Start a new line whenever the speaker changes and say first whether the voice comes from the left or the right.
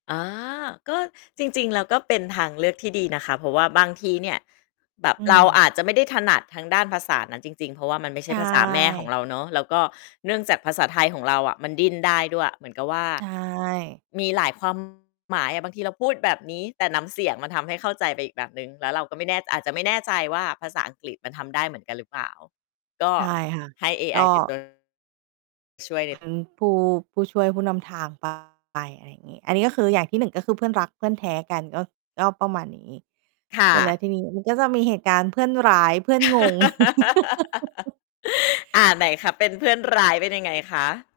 left: อ๋อ ก็จริง ๆ แล้ว ก็เป็นทางเลือกที่ดีนะคะ เพราะว่าบางทีเนี่ยแบบ
right: อื
left: เราอ
right: ม
left: าจจะไม่ได้ถนัดทางด้านภาษานั้นจริง ๆ เพราะว่า มันไม่ใ
right: ใ
left: ช
right: ช
left: ่ภาษาแม่ของ
right: ่
left: เราเนาะ แล้วก็เนื่องจากภาษาไทยของเราอะมันดิ้นได้ด้วย เหมือนกับว่า
right: ใช่
left: มีหลาย ความ หมายอะ บางทีเราพูดแบบนี้ แต่น้ำเสียงมันทำให้เข้าใจไปอีกแบบหนึ่ง แล้วเราก็ไม่แน่ อาจจะไม่แน่ใจว่าภาษาอังกฤษมันทำได้เหมือนกันหรือเปล่า ก็
right: ใช่ค่ะ
left: ให้เอ
right: ก
left: ไอ
right: ็
left: เป็น ตัว ช่วยแบบ
right: เป็น ผู้ ผู้ช่วยผู้นำทาง ไป อะไรอย่างงี้ อันนี้ ก็คืออย่างที่ 1 ก็คือเพื่อนรักเพื่อนแท้กันก็ ก็ประมาณนี้
left: ค่
right: เสร็จแล้ว
left: ะ
right: ทีนี้มันก็จะมีเหตุการณ์เพื่อนร้าย เพื่อนงง
left: อา ไหนคะ เป็นเพื่อนร้ายเป็นยังไงคะ?